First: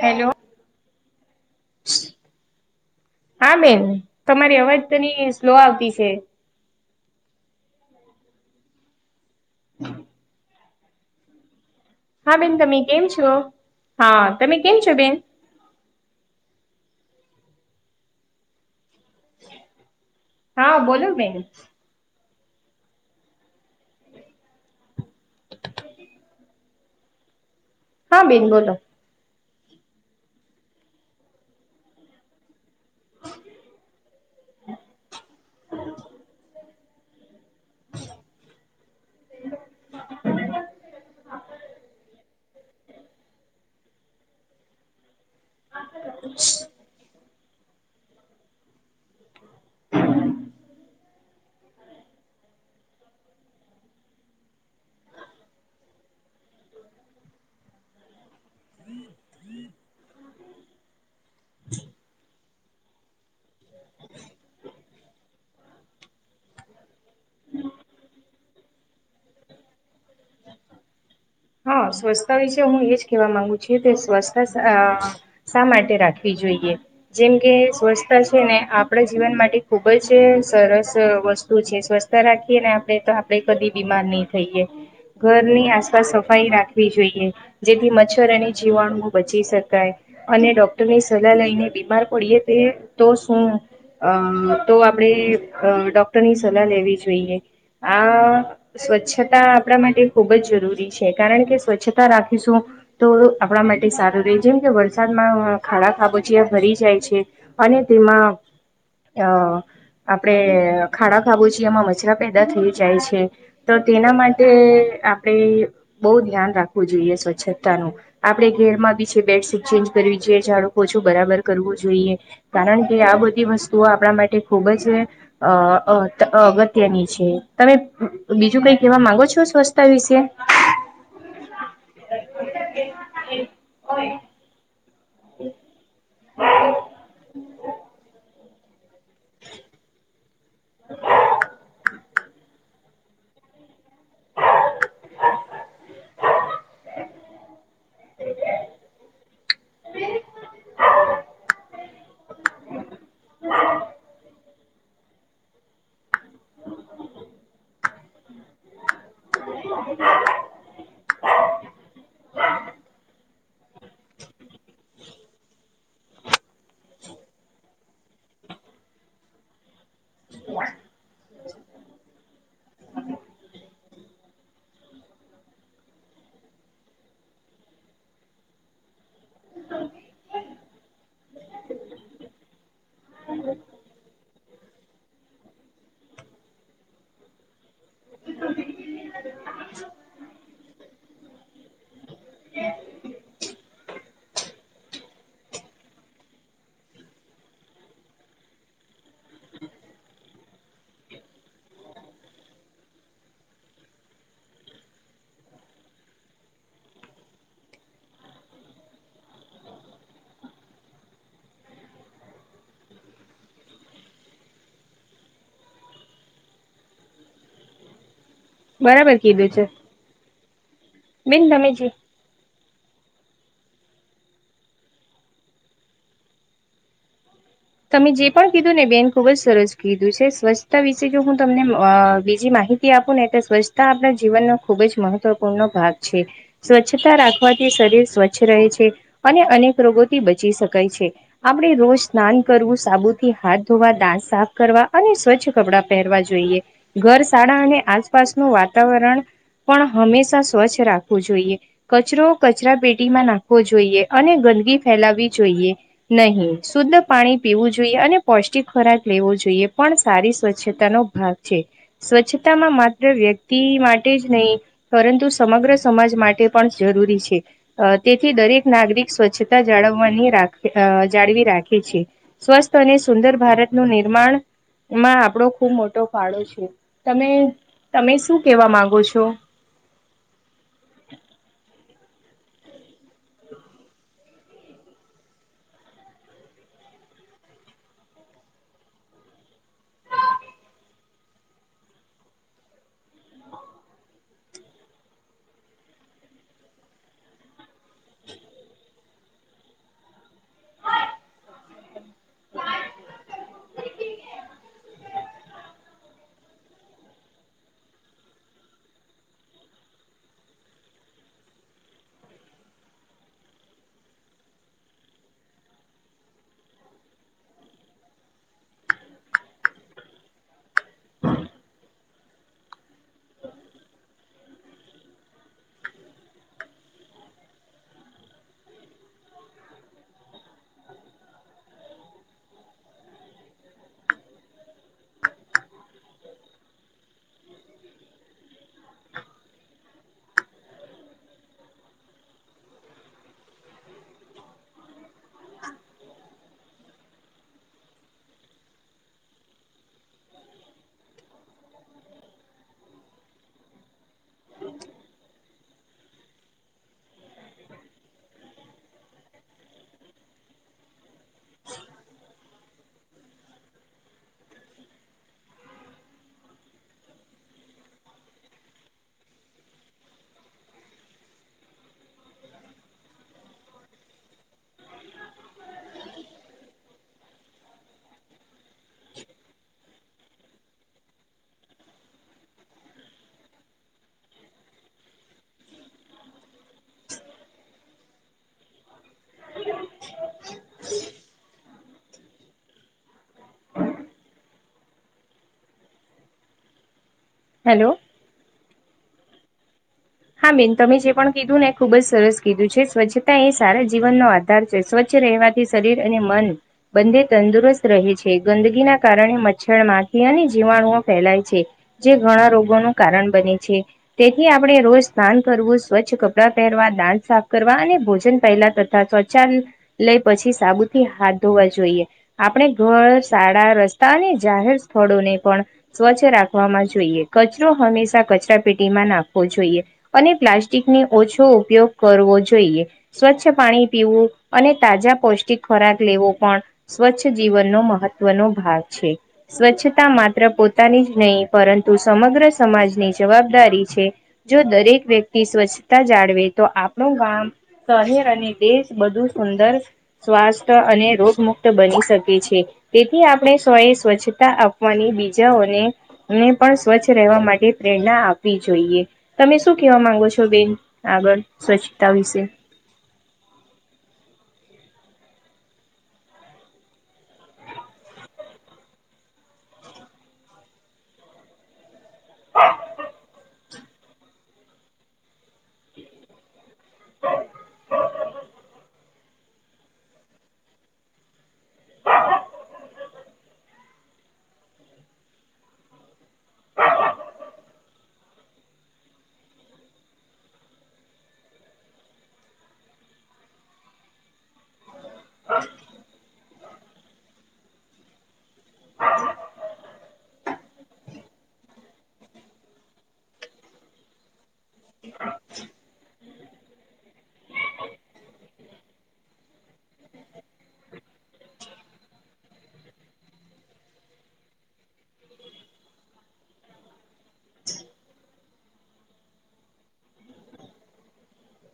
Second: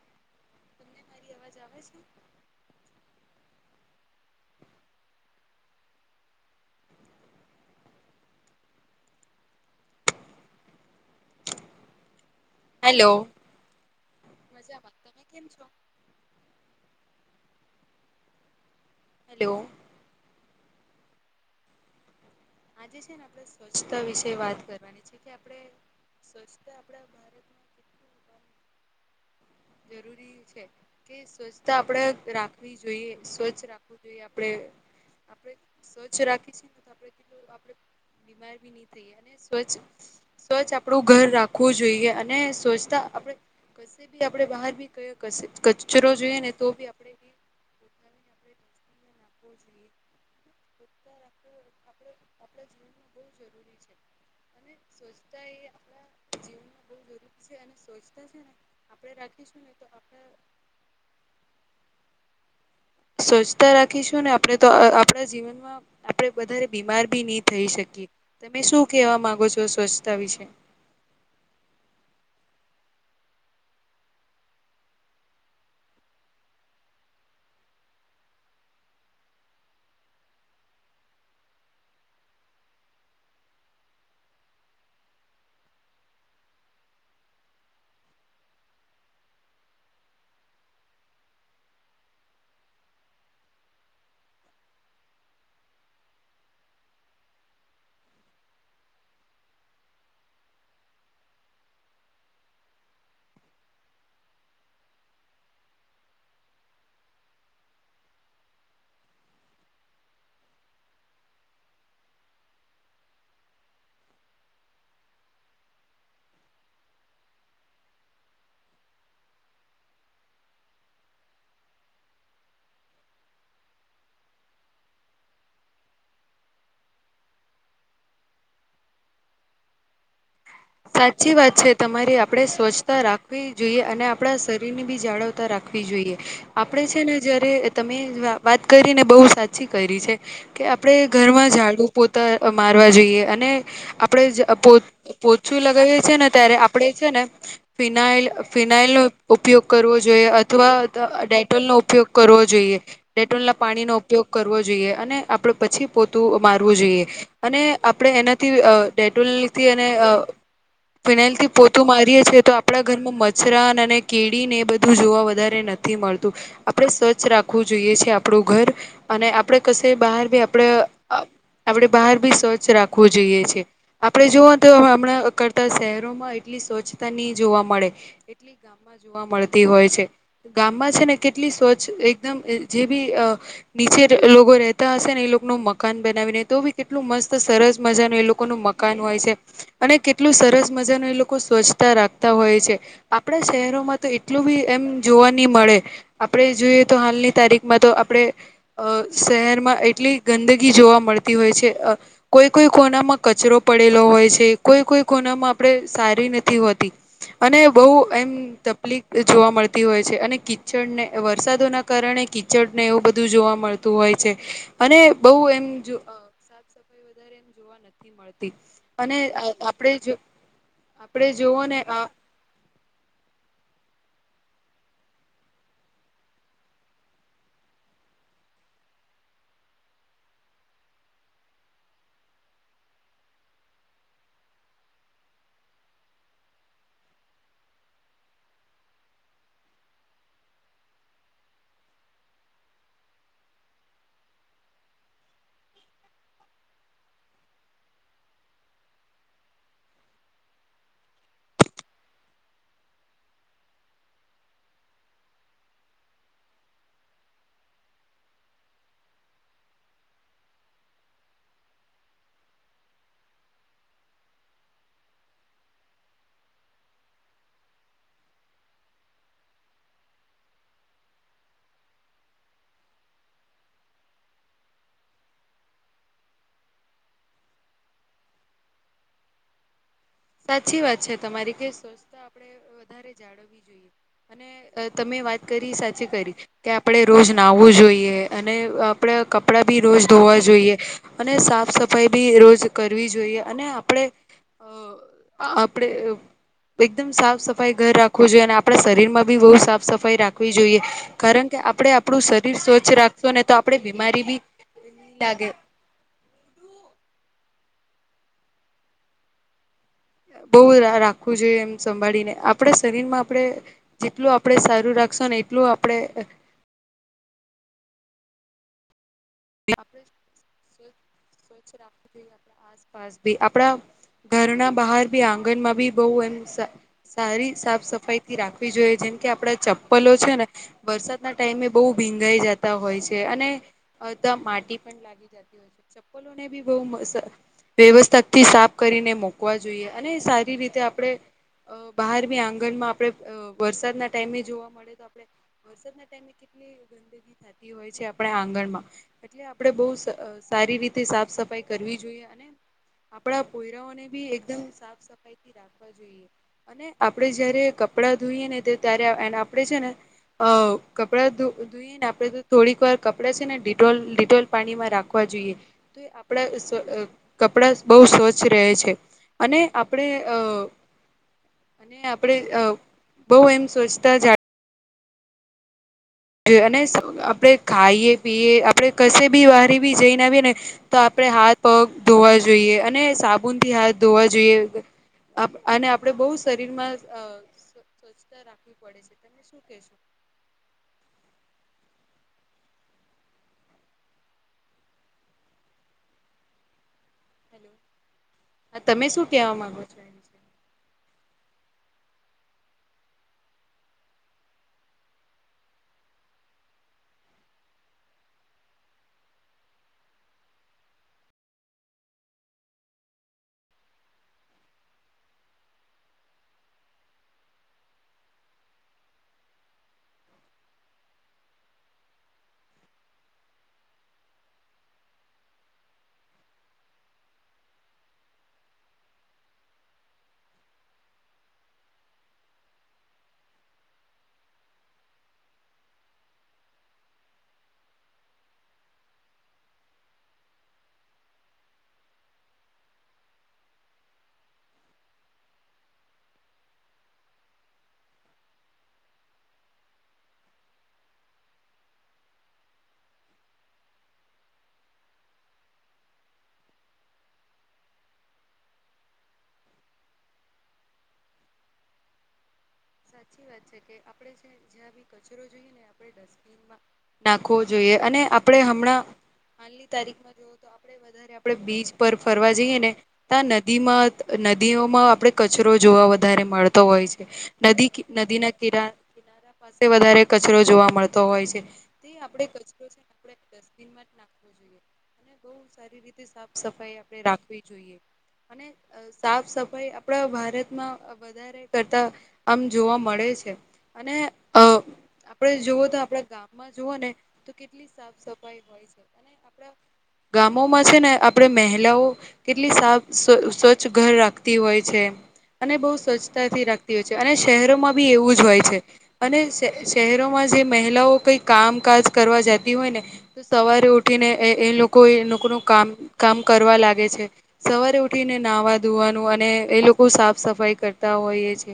Hello તમને અવાજ આવે છે. હા બેન તમારી અવાજ તની સ્લો આવતી છે. હમ [inaudible] [unintelligible] હા બેન તમે કેમ હેલો. છો, હા તમે કેમ છો મજામાં. બેન તમે કેમ છો? હેલો હા બોલોું મે બેન આજે છેને, આપણે સ્વચ્છતા વિશે વાત કરવાની છે કે આપણે સ્વચ્છતા આપડા ભારત હા બીન બોલો જરૂરી છે, કે સ્વચ્છતા આપડે રાખ રા જોઈએ સ્વચ્છ રાખવું જોઈએ આપણે આપણે સ્વચ્છ રાખી છએ, ને તો આપ બીમાર ભી નહી, થઈ અને સ્વચ્છ સ્વચ્છ આપડું ઘર રાખવું જોઈએ અને સ્વચ્છતા આપડે આપણે બહાર, બી ક કચરો જોઈએ ને તો બી આપણે પછીએ [inaudible] [unintelligible] આપણા જીવનમાં બહુ જરૂરી છે. અને સ્વચ્છતા એ આપણા જીવનમાં બહ જરૂરી છે, અને સ્વચ્છતા છેને. આપડે રાખીશું ને તો આપણે જી સ્વચ્છતા રાખીશું ને આપણે તો આપણા જીવનમાં આપણે વધારે બીમાર ભી નહી થઈ શકીએ તમે શું કેહેવા માંગો છો, સ્વચ્છતા વિશે હા, સ્વચ્છતા વિશે હું એજ કેહેવા માંગુ છ કે સ્વચ્થતા શા માટે રાખવી જોઈએ જેમ કે સ્વચ્છતા છેને, આપણા જીવન માટે ખુબ જ સરસ વસ્તુ છે. સ્વ રાખીએ ને આપણે તો આપણે કદી બીમાર નહી, થઈયએ ઘરની આસપાસ સ સાઈ રાખવી જોઈએ, જેથી મચ્છર અને જીવાણુઓ બચી શકાય અને ડોક્ટરની સલાહ લઈને બીમાર પડીએ તે તો શું અ તો આપણેે ડોક્ટરની સલાહ લેવી, જોઈએ. આ સ્વચ્છતા આપણા માટે ખુબ જ જરૂરી છે. કારણ કે સ્વચ્છતા રાખીશું તો આપણા માટે સારું રહે જેમ કે વરસાદમાં ખાડા ખાબો છેી ભરી જાય છે. અને તેમાં અ આપડણે ખાડા ખાબુ છીએ એમાં મચરા પેદા થઈ જાય છે. તો તેના માટે આપણેે બહુ ધ્યાન રાખવું જોઈએ સ્વચ્છતાનું આપડે ઘેર માં બી છે બેડ સટ ચેન્જ કરવી જોએ જાઝડુંકો ઓ છો, બરાબર કરવું જોઈએ કારણ કે આ બધી વસ્તુઓ આપણા માટે ખુબ જ અ અ અગત્યની છે, તમે બીજું કઈ કેવા માંગો છો સ્વચ્છતા વિશે સાચી વાત છે, તમારે આપણેે સ્વચ્છતા રાખવી જોઈએ અને આપણા શરીરની વ રાખ જોઈ આપે છેને, જ તમે વાત કરીને બહુ સાચી કરી છે, કે આપણે ઘરમાં ઝાડું પોતા મારવા જોઈએ અને, આપણે પો ઓછું લગાવીએ છીએ ને ત્યારે આપણે છે ને ફિનાલ ફિનાઇલ નો ઉપયોગ કરવો જોઈએ અથવા, ડાયટોલ નો ઉપયોગ કરવો જોઈએ ડેટોલ ના પાણીનો ઉપયોગ કરવો જોઈએ અને આપડો પછી પોતું મારવું જોઈએ અને આપણે એનાથી ડેટોલથી એને હ [inaudible] ફિનાઇલથી પોતું મારીએ છીએ તો આપણા ઘરમાં મચ્છરાન અને કેળીને એ, બધું જોવા વધારે નથી મળતું આપણે સ્વચ્છ રાખવું જોઈએ છે, આપણું ઘર અને આપણે કશે બહાર બી આપણે આપણેે બહાર ભી સ્વચ્છ રાખવું જોઈએ છે, આપડણે જોઓ તો હમણાં કરતા શહેરોમાં એટલી સ્વચ્છતા નહી જોવા મળે. કેટલી ગામમાં જોવા મળતી હોય છે. ગામમાં છે, ને કેટલી સ્વચ્છ એકદમ જે બી નીચે લોકો ર હશે ને એ લોકો ન મકાન બનાવીને તો બી કેટલું મસ્ત સરસ મજાનું એ લોકો ન મકાન હોય છે. અને કેટલું સરસ મજા ન એ લોકો સ્વચ્છતા રાખતા હોય છે, આપણા શહેરોમાં. તો એટલું બી એમ જોવા નહી મળે આપણે જોઈએ તો હાલની તારીખમાં તો આપણેે. અ શહેરમાં એટલી ગંદગી જોવા મળતી હોય છે. કોઈ કોઈ કોનામાં કચરો પડેલો હોય છે. કોઈ કોઈ કોનામાં આપણે સારી નથી હોતી અને, બહ એમ. તકલીફ જોવા મળતી હોય છે, અને કિચડને વરસાદોના કારણે કિચડને એવું બધું જોવા મળતું. હોય છે, અને બહ એમ. સાફ સફાઈ વધારે એમ જોવા નથી. બરાબર અને કીધું આપ છે આપણે બેન જોવ તમે ને. જે તમે જે પણ કીધું ને બેન ખુબ જ સરસ કીધું છે, સ્વચ્છતા વિશે જો હું તમને બીજી માહિતી. આપુંને એટલે સ્વચ્છતા આપણા જીવનનો ખુબ જ મહત્વપૂર્ણનો ભાગ છે. સ્વચ્છતા રાખવાથી શરીર સ્વચ્છ રહે છે, અને અનેક રોગોથી બચી શકાય છે. આપડી રોજ નાન. કરવું સાબુથી હાથ ધોવા દાંત સાફ કરવા અને સ્વચ્છ કપડાં પહેરવા જોઈએ. ઘર શાળા અને આસપાસનું વાતાવરણ પણ હંમેશા સ્વચ્છ રાખવું જોઈએ કચરો કચરા પેટીમાં નાખવો જોઈએ અને ગંદકીી ફેલાવવી જોઈએ. નહી શુદ્ધ પાણી પીવું જોઈએ અને પૌષ્ટિક ખોરાક લેવો જોઈએ પણ સારી સ્વચ્છતા નો ભાગ છે. સ્વચ્છતા માં માત્ર વ્યક્તિ માટે જ નહીં. પરંતુ સમગ્ર સમાજ માટે પણ જરૂરી છે. અ તેથી દરેક નાગરિક સ્વચ્છતા જાળવવાની રાખ જાળવી રાખે છે. સ્વસ્થ અને, સુંદર ભારતનું નિર્માણ માં આપણો ખૂબ મોટો ફાળો છે તમે તમે શું કેવા માંગો છો સાચી વાત છે તમારી કે સ્વચથતા આપણે વધારે જાળવવી જોઈએ. તમે વાત કરી સાચી કરી. કે આપણે રોજ નાહવું જોઈએ અને, આપડા કપડા બી રોજ ધોવા જોઈએ. અને સાફ સફાઈ બી રોજ કરવી જોઈએ અને આપણે હ. આપડ એકદમ સાફ સફાઈ ઘર રાખવું જોઈએ અને આપણા શરીર માં બી બહુ સાફ સફાઈ રાખવી જોઈએ. કારણ કે આપડણે આપણું શરીર સ્વચ્છ રાખશો ને તો આપડે બીમારી બી નહી લાગે બહ રાખવું જોઈએ એમ સંભાળીને આપણા શરીર માં આપણે જેટલું આપણે સારું રાખશો ને એટલું આપણે સ્વચછ રા જોઈએ આસપાસ ભી આપડા. ઘરના બહાર ભી આંગણ માં બી બહ એમ સારી સાફ સફાઈ થી રાખવી જોઈએ જેમ કે આપડા ચપ્પલો છે ને. વરસાદના ટાઈમે બહુ ભીંગાઈ જતા હોય છે, અને અ માટી પણ લાગી જતી હોય છે, ચપ્પલો ને બી બહ વ્યવસ્થાક થી સાફ કરીને મુકવા જોઈએ અને સારી રીતે આપણે. અ બહાર બી આંગણમાં આપણે વરસાદના ટાઈમે જોવા મળે તો આપણે વરસાદના ટાઈમ. કેટલી ગંદગી થતી હોય છે, આપણા આંગણ માં. એટલે આપડે બહ સારી રીતે સાફ સફાઈ કરવી જોઈએ અને. આપણા કોયરાઓને બી એકદમ સાફ સફાઈથી રાખવા જોઈએ. અને આપણેે જયારે કપડાં ધોઈએ ને ત્યારે આપણે છે ને અ કપડાં ધોઈએ ને આપડે તો થોડીક વાર કપડાં છે ને ઢોલ લિટોલ પાણીમાં રાખવા જોઈએ. આપણા અ કપડા બહુ સ્વચ્છ રહે છે. અને આપણે અ અને આપડે અ બહુ એમ સોચતા જા. અને, આપણેે ખાઈએ પીએ આપણે કશે બી બારે બી જઈને આવીએ ને તો આપણે હાથ પગ ધોવા જોઈએ અને, સાબુન થી હાથ ધોવા જોઈએ અને આપણે બહુ શરીર માં સ્વચ્છતા રાખવી પડે છે, તમે શું કેશો? હેલો તમે શું કેહવા માંગો છો? હા, બેન તમે જે પણ કીધું ને એ ખુબ જ સરસ કીધું છે, સ્વચ્છતા એ સારા જીવનનો આધાર સ્વચ્છ રહેવાથી શરીર અને મન બંદે તંદુરસ્ત રહે છે, ગંદકીના કારણે મચ્છર માખી અને જીવાણુઓ ફેલાય છે. જે ઘણા રોગોનું કારણ બને છે, તેથી આપણે રોજ સ્નાન કરવું સ્વચ્છ કપડાં પહેરવા દાંત સાફ કરવા અને ભોજન પહેલા તથા સ્વછ લઈ પછી, સાબુથી હાથ ધોવા જોઈએ આપણે ઘર શાળા રસ્તા અને, જાહેર સ્થળોને પણ સ્વચ્છ રાખવામાં જોઈએ કચરો હંમેશા કચરા પેટીમાં, નાખવો જોઈએ. અને, પ્લાસ્ટિકને ઓછો ઉપયોગ કરવો જોઈએ. સ્વચ્છ પાણી પીવું અને, તાજા પૌષ્ટિક ખોરાક લેવો પણ સ્વચ્છ જીવનનો મહત્વનો ભાગ છે. સ્વચ્છતા માત્ર પોતાની જ નહીં પરંતુ સમગ્ર સમાજની જવાબદારી છે. જો દરેક વ્યક્તિ સ્વચ્છતા જાળવે તો આપણું ગામ શહેર અને દેશ બધું સુંદર સ્વાસ્થ્ય અને રોગમુક્ત બની શકે છે. તેથી આપણે સ્વયે સ્વચ્છતા આપવાની બીજાઓને ને પણ સ્વચ્છ રહેવા માટે, પ્રેરણા આપવી જોઈએ તમે શ શું કેહવા માંગો છો, બેન આગળ સ્વચ્છતા વિશે સાચી વાત છે, કે આપડે જે જ્યાં બી કચરો જોઈએ ને, આપડે ડસ્ટબિન નાખવો જોઈએ અને આપણે હમણાં હાલની તારીખમાં જોવો તો આપણે વધારે આપણે બીચ પર ફરવા જઈએ ને ત્યાં ન નદીમાં નદીઓમાં આપણે કચરો જોવા વધારે મળતો હોય છે. નદી ના કિરા કિનારા પાસે વધારે કચરો જોવા મળતો હોય છે તે આપડે કચરો છે, ને આપડે ડસ્ટબિન માં જ રાખવુ જોઈએ અને બહુ સારી રીતે સાફ સફાઈ આપણે રાખવી જોઈએ અને, સાફ સફાઈ આપડા ભારતમાં વધારે કરતા આમ જોવા મળે છે અને, અ આપણે જુવો તો આપણા ગામમાં જ જુઓ ને તો કેટલી સાફ સફાઈ હોય છે અને, આપડા ગામોમાં છે, ને આપણેે મેહલાઓ કેટલી સાફ સ્વ સ્વચ્છ ઘર રાખતી હોય છે અને બહુ સ્વચ્છતાથી રાખતી હોય છે. અને શહેરોમાં બી એવું જ હોય છે. અને શ શહેરોમાં જે મહિલાઓ કઈ કામકાજ કરવા જતી હોય ને તો સવારે ઉઠી ને એ એ લોકો એ લોકો નું કામ કામ કરવા લાગે છે. સવારે ઉઠીને નાહવા ધોવાનું અને એ લોકો સાફ સફાઈ કરતા હોઈએ છે.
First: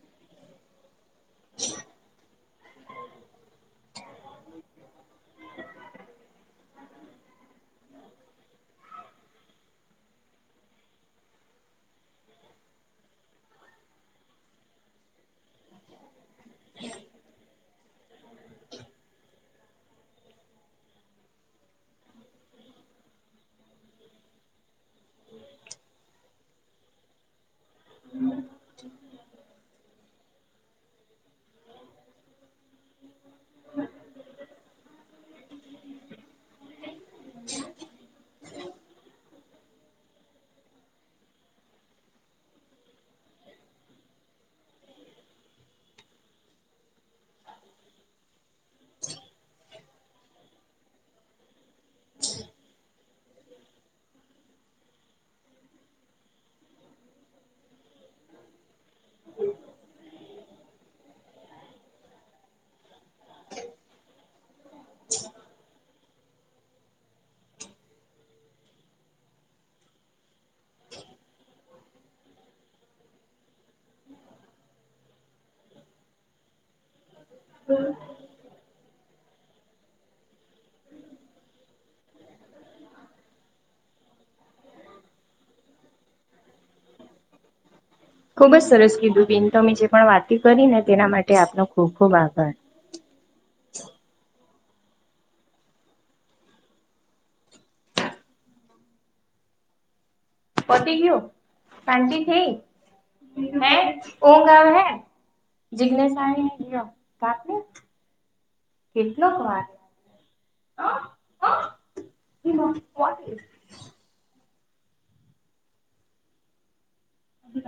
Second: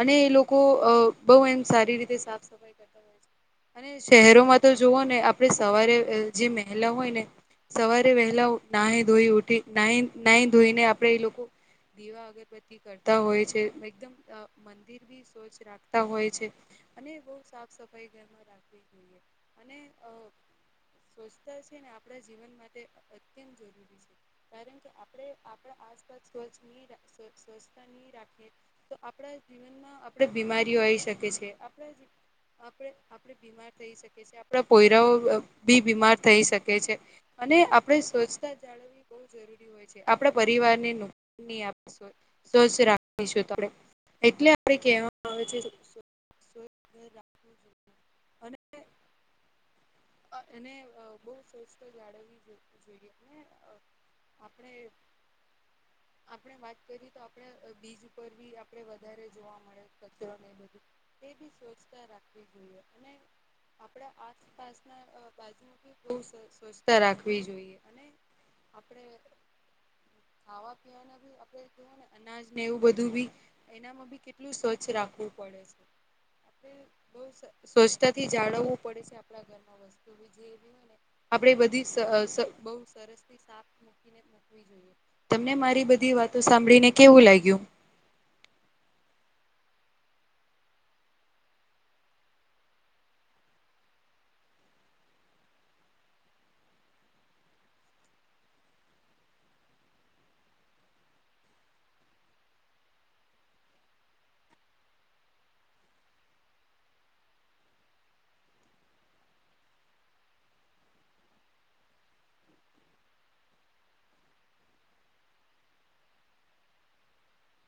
અને એ લોકો અ બહુ એમ સારી રીતે સાફ સફાઈ કરતા હોય છે. અને શહેરોમાં તો જુવો ને આપણે સવારે જે મહેલા હોય, ને સવારે વહેલા નાહી, ધોઈ ઉઠી ના નાહી ધોઈને આપે એ લોકો દીવા અગરબત્તી કરતા હોય છે. એકદમ અ મંદિર બી સ્વચ્છ રાખતા હોય છે. અને બહુ સાફ સફાઈ ઘરમાં રાખવી જોઈએ અને અ સ્વચ્છતા છેને, આપણા જીવન માટે અત્યંત જરૂરી છે. કારણ કે આપડે આપણા આસપાસ સ્વચ્છ નહી, રાખ સ્વચ્છ છતા નહી, રાખીએ તો આપડા આપણે બીમારીઓ આવી શકે છે, આપ આપ આપણેે બીમાર થઈ. આપડા કોયરાઓ બી બીમાર થઈ શકે છે. અને આપડે સ્વચ્છતા જાળવી બહ જરૂરી હોય છે. આપણે પરિવારને ન આપ સ્વચ્છ રાખીશું એટલે આપડ કેવા આવે છે. રાખ જો અને અનેને બહ સવસ્તો, જાળવવી જોઈએને આપડે આપણે વાત કરીએ તો આપણે બીજ ઉપર બી આપડે વધારે જોવા, મળે કચરો એ બધું એ બી સ્વચ્છતા રાખવી જોઈએ, અને આપડા આસપાસ બાજ બ સ્વચછતા રાખવી જોઈએ અને આપણે ખાવા પવાના બી આપવાને અનાજને એવું બધું બી ી કેટલું સ્વચ્છ રાખવું પડે છે, આપ બહ સ્વચ્છતા થી જાળવવું પડે છે. આપણા ઘર આપે બધી બ સરસ થી તમને મારી બધી વાતો સાંભળીને કેવું લાગ્યુ ખુબ જ સરસ કીધું બિન તોમે જે પણ વાતી, કરી ને તેના માટે આપનો ખૂબ ખૂબ આભાર પતી કયું શાંત થઈ હે કો ગા હે જિગ્ઞેશ કાપને કેટલોક વાર હ હ હ